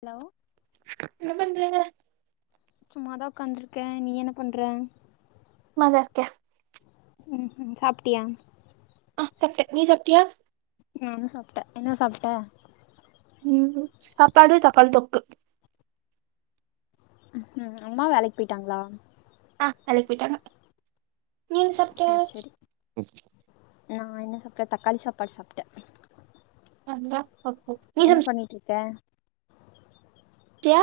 hello என்ன பண்றீங்க சும்மாதா உக்காந்துருக்கே நீ என்ன பண்ற சும்மாதா இருக்கே ம் ம் சாப்டியா ஆ சாப்டே நீ சாப்டியா நானு சாப்ட்டே என்ன சாப்ட்ட ம் ம் சாப்பாடு தக்காளி தொக்கு ம் ம் அம்மா வேலைக்கு போயிட்டாங்களா ஆ வேலைக்கு போயிட்டாங்க நீ என்ன சாப்ட சேரி சேரி ம் நா என்ன சாப்பாடு தக்காளி சாப்பாடு சாப்ட்டே வந்தா பாப்போம் என்ன பண்ணிட்டு இருக்க கியா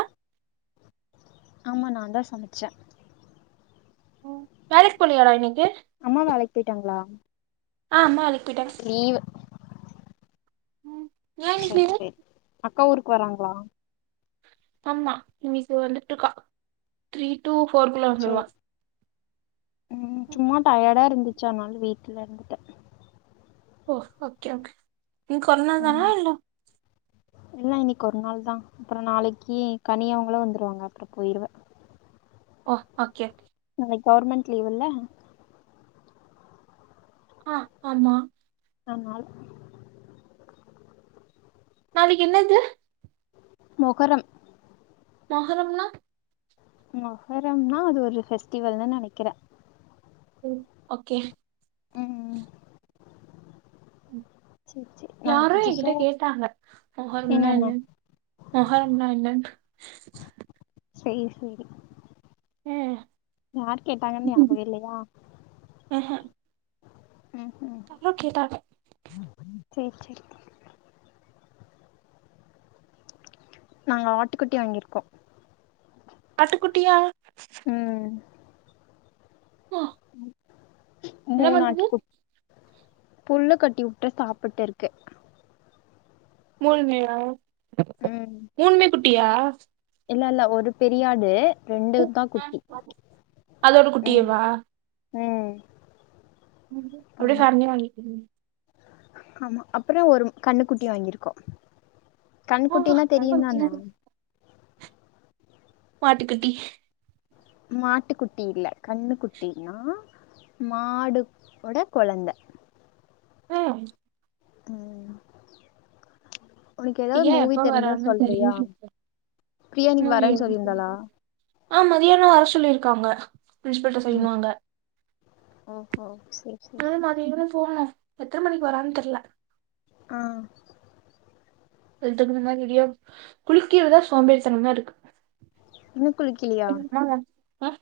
ஆமா நா தா சமச்சே ம் வேலைக்கு போலயாடா இன்னைக்கு அம்மா வேலைக்கு போயிட்டாங்களா ஆ அம்மா வேலைக்கு போய்ட்டாங்க லீவு ம் ஏன் இன்னைக்கு சேரி லீவு சேரி அக்கா ஊருக்கு வராங்களா ஆமா இன்னைக்கு வந்துட்டு இருக்கா த்ரீ டு ஃபோர் குள்ள வந்துடுவா ம் ம் சும்மா டயர்டா இருந்துச்சு அதனால வீட்டுல இருந்துட்டே ஓ ஓகே ஓகே இன்னைக்கு ஒரு நாள் தானா ம் இல்ல இல்ல இன்னைக்கு ஒரு நாள் தா அப்புறோ நாளைக்கு கனி அவுங்களா வந்துடுவாங்க அப்புறோ போயிருவே ஓ ஓகே ஓகே இன்னைக்கு கவர்மெண்ட் லீவு இல்ல ஆ ஆமா ஆனால் நாளைக்கு என்ன இது மொகரம் மொகரம்ன்னா மொகரம்ன்னா அது ஒரு ஃபெஸ்டிவல்ன்னு நெனைக்கிறே ம் ஓகே ம் சேரி சேரி நாங்க யாரே புதுசா என்கிட்ட கேட்டாங்க மொகரம்ன்னா என்னென்ன என்னன்னு மொகரம்ன்னா என்னன்னு சேரி சேரி ம் யார் கேட்டாங்கன்னு ஞாபக இல்லையா ம் ம் யாரோ கேட்டாங்க சேர் சேரி நாங்க ஆட்டுக்குட்டி வாங்கிருக்கோ ஆட்டுக்குட்டியா ம் ஆ என்ன மூணு பண்ணுது ஆட்டுக்குட் புல்லு கட்டிவுட்டே சாப்பிட்டு இருக்கு மூணுமேயா ம் மூண்மே குட்டியா இல்ல இல்ல ஒரு பெரியாடு ரெண்டு தா ஆ, குட்டி அதோட ம் குட்டியேவா ம் அப்டியே ஆமா சார்ன்னி வாங்கி ஆமா அப்பறோ ஒரு கண்ணுக்குட்டி வாங்கிருக்கோ ஓ, கண்குட்டின்னா தெரியு தானே மாட்டுகுட்டி மாட்டுக்குட்டி இல்ல கண்ணுக்குட்டினா மாடு ஓட கொழந்த ம் ம் ஒனக்கு ஏதாவது ஏன் மூவி எப்ப தெரிஞ்சா வரான்னு சொல்றியா தெரியல பிரியா இன்னிக்கு மூவி வரேன்னு சொல்லியிருந்தாளா ஆ மதியானம் வர சொல்லியிருக்காங்க பிரின்ஸ்பல்ட்ட சய்ன் வாங்க ஓ ஹோ செரி செரி நீங்களும் போக எத்தன மணிக்கு வராருன்னு தெரில்ல ஆ எழுத்துக்கனும மறுபடியும் குளிக்கிறதுதா சோம்பேறித்தனமா இருக்கு இன்னு குளிக்கலையா குளிக்கனுமா ஆஹ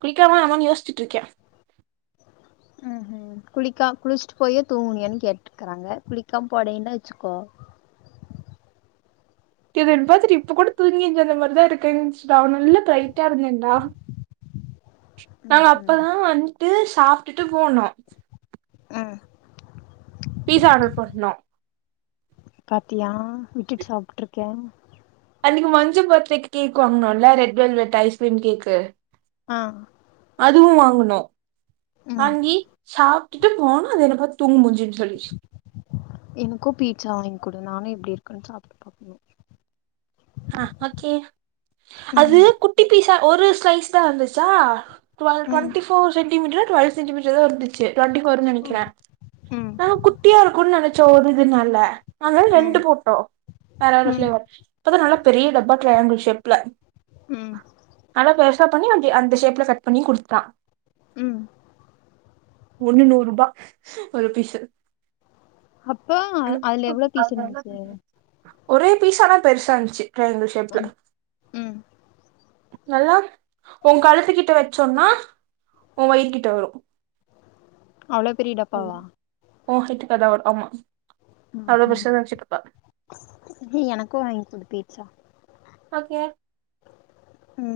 குளிக்கலாமா வேணாமான்னு யோசிச்சிட்டு இருக்கேன் ம் குளிக்கா குளிச்சுட்டு போயே தூங்கினியான்னு கேட்டே க்கறாங்க குளிக்காம போனோன்னா வெச்சுக்கோ இத என்ன பாத்துட்டு இப்ப கூட தூங்கி எஞ்சு வந்த மாரி தான் இருக்கு நல்ல பெரைட்டா இருந்தே நா ம் நாங்க ம் அப்பதான் வந்ட்டு சாப்ட்டுட்டு போனோம் ம் பீஸா ஆர்டர் பண்ணோ பாத்தியா விட்டுட்டு சாப்பிட்டுருக்கே அன்னைக்கு மஞ்சு பெர்த்டேக்கு கேக் வாங்குனோல்ல ரெட் வெல்வெட் ஐஸ்கிரீம் கேக்கு ஆ அதுவும் வாங்குனோ ம் வாங்கி சாப் ட்டுட்டு போனோ அது என்ன பாத்து தூங்கு மூஞ்சின்னு சொல்லிச்சு எனக்கும் பீட்சா வாங்கிக்குடு நானும் எப்டி இருக்குன்னு சாப்ட்டு பாக்கணு ஆ ஓகே அது ம் குட்டி பீசா ஒரு ஸ்லைஸா வந்துச்சா டுவல் ம் twenty four centimetre twelve centimetre தான் இருந்துச்சு டுவண்டி ஃபோர்ன்னு ம் நெனக்கிறே ம் நாங்க குட்டியா இருக்குன்னு நெனச்சோ ஒரு இதுனால ஆனால ரெண்டு ம் போட்டோம் வேற வேற ம் பிளேவர் பாத்த நல்லா பெரிய டப்பா ட்ரையாங்கிள் ஷேப்ல ம் நல்லா பெருசா பண்ணி அ அந்த ஷேப்ல கட் பண்ணி குடுத்தான் ம் ஒன்னு நூறுபா ஒரு பீஸ்சு அப்போ அதுல அனுப்பு எவ்ளோ பீஸ் அவங்க எல்ல இருந்துச்சு [inaudible] ஒரே பீசு ஆனா பெருசா இர்ந்துச்சு ட்ரையாங்கிள் ஷேப்ல ம் ம் நல்லா ஓ கழுத்து கிட்ட வெச்சோன்னா ஓன் வயிற்கிட்ட வரும் அவ்ளோ பெரிய டப்பாவா ஓ ஹைட்டுக்கு அதான் வரும் ஆமா அவ்ளோ பெருசாதா வச்சுட்ருப்பா ம் எனக்கும் வாங்கி கொடு பீச்சா ஓகே ம்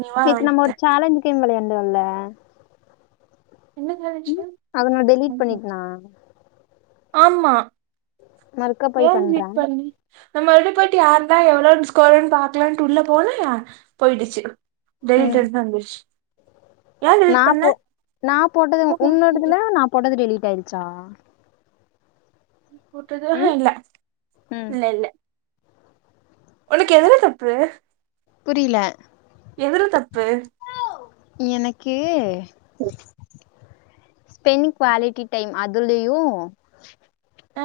நீ வா நேத்து நம்ம ஒரு வாங்கித்தர சாலஞ்சு கேம் வெளாண்டோம்ல என்ன சாலஞ்சு கேம் அத நான் டெலீட் பண்ணிட்டேனா ஆமா மறுக்கா போய் ஏன்னுங்க பண்றே மீட் பண்ணி நம்ப இலுபட்டி ஆளுள்ளா எவ்வளவு ஸ்கோர்ன்னு பாக்கலாம்ட்டு உள்ள போனா ய போயிடுச்சு ம் டெலிட்டட்னு வந்த்ருச்சு நா போ நா போட்டது உன்னோடதுல நா போட்டது டெலீட் ஆயிடுச்சா போட்டது ம் இல்ல ம் இல்ல இல்ல உனக்கு எதுல தப்பு புரில எதுல தப்பு எனக்கு பென் க்வாலிட்டி டைம் அதுலயு ஆ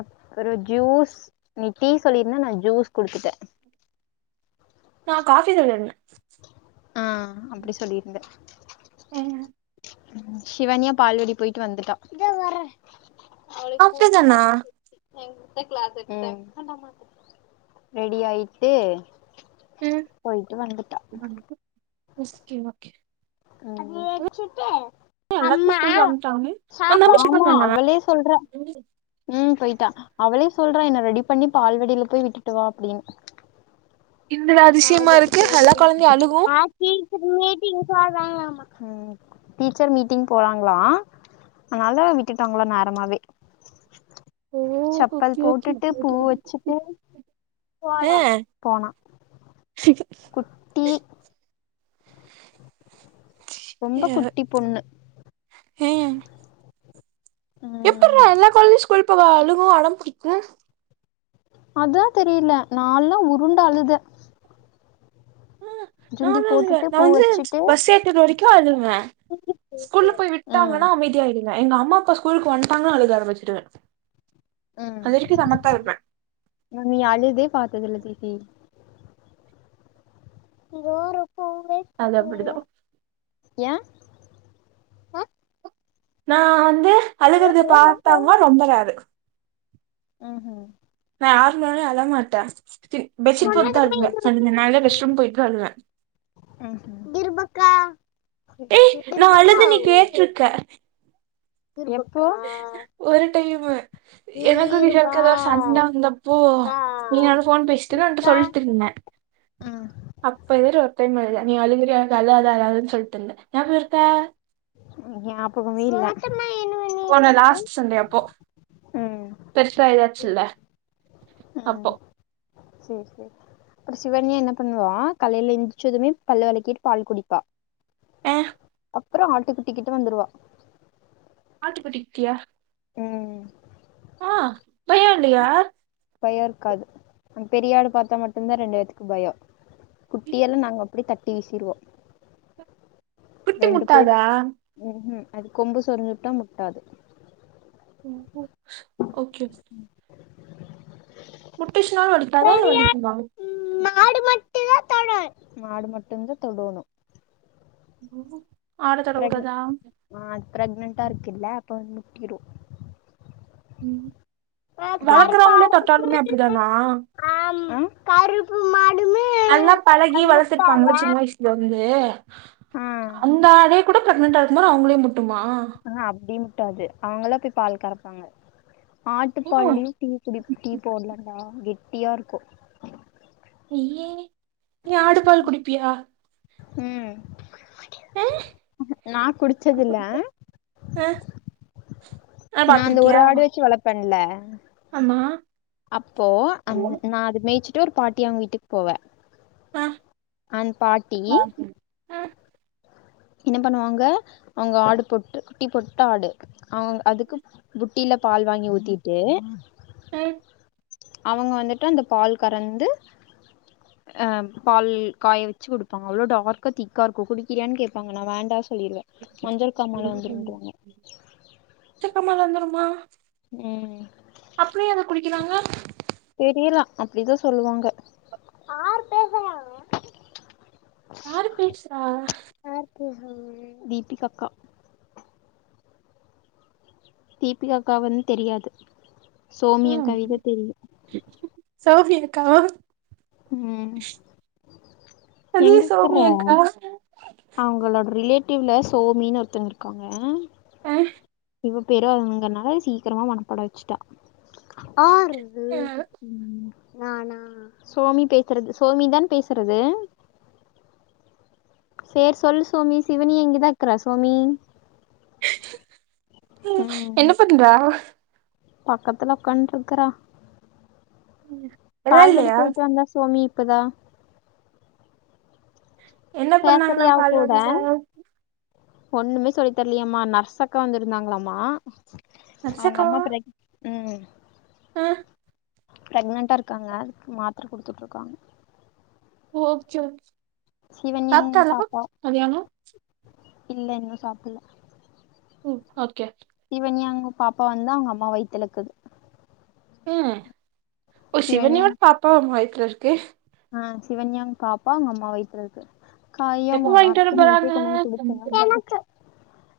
அப்பற ஜூஸ் நீ டீ சொல்லிருந்த நா ஜூஸ் குடுத்துட்ட நா காஃபி சொல்லிடுந்த ஆ அப்டி சொல்லியிருந்த ம் ஷிவானியா பால்வாடி போயிட்டு வந்துட்டா அப்டிதானா ம் ரெடி ஆயிட்டு ம் போயிட்டு வந்துட்டா ஓகே ஓகே அ எல்லாத்துக்கு ஆமா ஸ்கூலுக்கு அனுப்ட்டாங்க உன் தம்பி ஸ்கூலுக்கு போனானா அவளே சொல்றா ம் போயிட்டா அவளே சொல்றா என்ன ரெடி பண்ணி பால்வாடியில போய் விட்டுட்டு வா அப்டின்னு என்னடா அதிசயமா இருக்கு எல்லா கொழந்தையு போயிடுவாங்க அழுகு ஆ டீச்சர் மீட்டிங் ம் டீச்சர் மீட்டிங் போறாங்களா அதனால விட்டுட்டாங்களா நேரமாவே ஓ சப்பல் ஓகே ஓகே போட்டுட்டு பூ வச்சுட்டு ஆ போனா குட்டி ரொம்ப குட்டி பொண்ணு அ எப்ட்றா ம் எல்லா கொழந்தயு ஸ்கூல் போக அழுவு அடம்புடிக்கும் அதா தெரில நால்லா உருண்டு அழுத ஆ சுண்டி நானு அழுவ போட்டுட்டு நா பூ வந்து வச்சுட்டு பஸ் ஏத்தி விட்ற வரைக்கும் க்கும் அழுவ ஸ்கூல்ல போய் ம் விட்டாங்கன்னா அமைதியா ஆயிடு எங்க அம்மா அப்பா ஸ்கூலுக்கு வந்துட்டாங்கன்னா அழுக ஆரம்பிச்சிருவ ம் அது வரைக்கும் சமத்தா இருப்ப நா நீ அழுதே பாத்ததில்ல ஸ்வீட்டி அது அப்டிதா ஏய நா வந்து அழுகுறத பார்த்தாகங்கனா நம்பராரு ம் ம் நா யாரு முன்னாடியு அழ மாட்ட சிரி பெட்ஷீட் போட்டு தா ம்ஹூம் அழுவ [unintelligible] நான்ல்லா ரெஸ்ட் ரூம் போயிட்டு தா அழுவ ம் ம் ஏ நா அழுது நீ கேட்ருக்க எப்போ ஒரு டைமு எனக்கு கிஷோருக்கு எதோ ஒரு சண்ட வந்தப்போ நீயு நானு ஃபோன் பேசிட்ருந்தோ உன்ட்ட சொல்ட்ருந்தே ம் அப்ப இது மாரி ஒரு டைம் அழுத நீ அழுகிறியா அழாதே அழாதேனு சொல்ட்ருந்தே ஞாபகோ இருக்கா ஞாபகமே இல்ல போன லாஸ்ட் சண்டே அப்போ ம் பெருசா இதாச்சில்லே அப்போ சேர் சேர் அப்றோ சிவன்யா என்ன பண்ணுவா காலைல எழுந்திச்சதுமே பல்லு வெளக்கிட் பால் குடிப்பா அ அப்றோ ஆட்டு குட்டிகிட்டு வந்துருவா ஆட்டுக்குட்டிக்ட்டியா ம் ஆ பயோ இல்லையா பயோ இருக்காது அந்த பெரியாடு பாத்தா மட்டுந்தா ரெண்டு பேத்துக்கு பயோ குட்டியெல்லா நாங்க அப்டியே தட்டி வீசிருவோ குட்டி ரெண்டு பேரு முட்டாதா ம் ஹூம் அது கொம்பு சொரிஞ்சுட்டா முட்டாது ஓ ஹோ ஓகே முட்டுச்சுனா வலிக்காதா இல்ல வலிக்குமா தடு மாடு மட்டுந்தா தொடோனு ஆடு தொட ப்ரெக் கூடதா ஆ அது பிரெக்னன்டா இருக்குல்ல அப்ப வந் முட்டிரு ம் ஆ வளக்றவங்ளே தொட்டாலுமே அப்டிதானா ம் நல்லா பழகி வளத்ருப்பாங்கல்ல முட்டாதா சின்ன வயசுலருந்து ஆ அந்த ஆடே கூட ப்ரெக்னன்டா இருக்கும்போது அவுங்ளயே முட்டுமா அ அ அப்டி முட்டாது அவங்களா போய் பால் கறப்பாங்க ஓ ஆட்டுப்பால்லியு டீ குடி டீ போட்லான்னாடா கெட்டியா இருக்கு அய்யே நீ ஆடு பால் குடிப்பியா ம் ஆ நா குடிச்சதில்ல அ நா அந்த ஒரு ஆடு வெச்சு வளபேன்ல்ல ஆமா அப்போ அ ஆ நா அது மேச்சிட்டு ஒரு பாட்டி அவுங்க வீட்டுக் போவே அந் பாட்டி அ என்ன பண்ணுவாங்க அவுங்க ஆடு பொட்டு குட்டி போட்ட ஆடு அவுங் அதுக்கு புட்டில பால் வாங்கி ஊத்திட்டு அவுங்க வந்துட்டு அந்த பால் கறந்து அ பால் காய வெச்சு குடிப்பாங்க அவ்ளோ டார்க்க திக்காக இருக்கு குடிக்றியான் கேப்பாங்க நா வேண்டா சொல்லிருவே மஞ்சள் காமால வந்துருன்றுவாங்க [unintelligible] வந்துருமா ம் அப்ற ஏ அத குடிக்கறாங்க தெரியலா அப்டிதா சொல்லுவாங்க ஆரு பேசுறா யாருக்கு தீபிகா அக்கா தீபிகாக்கா வந்து தெரியாது சோமி ம் அக்காவிதா தெரியு சௌஃபி இருக்கா ம் அதே எங்க இருக்குற சௌவ்மியாக்கா அவங்களோட ரிலேட்டிவ்ல சோமின்னு ஒருத்தங்க இருக்காங்க ஆ இவ பேரு அதுங்கறனால சீக்கிரமா மனப்பாட வச்சுட்டா அ சோமி பேசுறது சோமிதா பேசுறது சேரி சொல்லு சோமி சிவனி இங்கதா இக்கற சோமி ம் என்ன பண்றா பக்கத்துல உ்காண்டு இருக்றா பால்வடி வெளாட்லையா போயிட்டு வந்தா சோமி க்தா என்ன பண்ணாங்களா பேசுறியா அவ கூட பால்வாடில ஒண்ணுமே சொல்லி தர்லியாமா நர்சக்கா வந்திருந்தாங்ளாமா அவுங்க அம்மாக்கு ரெக் ம் ஆ பிரெக்னன்டா இருக்காங்க அதுக்கு மாத்ர குடுத்துட்டு இருக்காங்க ஓகே ஓகே சிவன்யாங்க சாப்ட்டாளா பாப்பா மத்தியானோ இல்ல இன்னு சாப்பில்ல ம் ஓகே சிவன்யாங்க பாப்பா வந்து அவங்க அம்மா வைத்தலுக்கது ம் ஓ சிவன்யா சிவன்யாங் ஓட பாப்பா உங்க வயித்துல இருக்கு ஆ சிவன்யா பாப்பா உங்க அம்மா வயித்துல இருக்கு காயம் எப்ப அங்க வாங்கிட்டு வர அர்ச்சன உ பேர் போறாங்க பண்ணுவாங் முக்கியமா குடுத்தா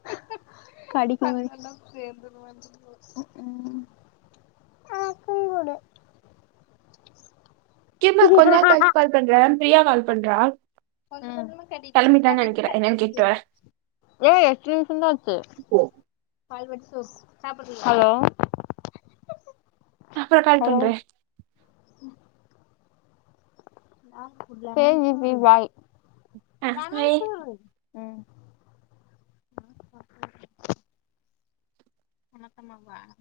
[inaudible] கடிக்கும் போ ம் ஆ கூடு கிருமா கொஞ்ச நேரோ கழிச்சு கால் பண்றே பிரியா கால் பண்றா ம் கொஞ்ச கொஞ்சமா கடிச்சு கெளம்பிட்டான்னு நெனைக்கிறே போட்டீங்னா என்னன்னு கேட்டு வரே [unintelligible] ஏ [unintelligible] என்னாச்சு ஹலோ அப்ற கால் ஹலோ பண்றே சேரி பிப்பி பாய் ஆ பாய் ம் என்ன சொன்னாங்க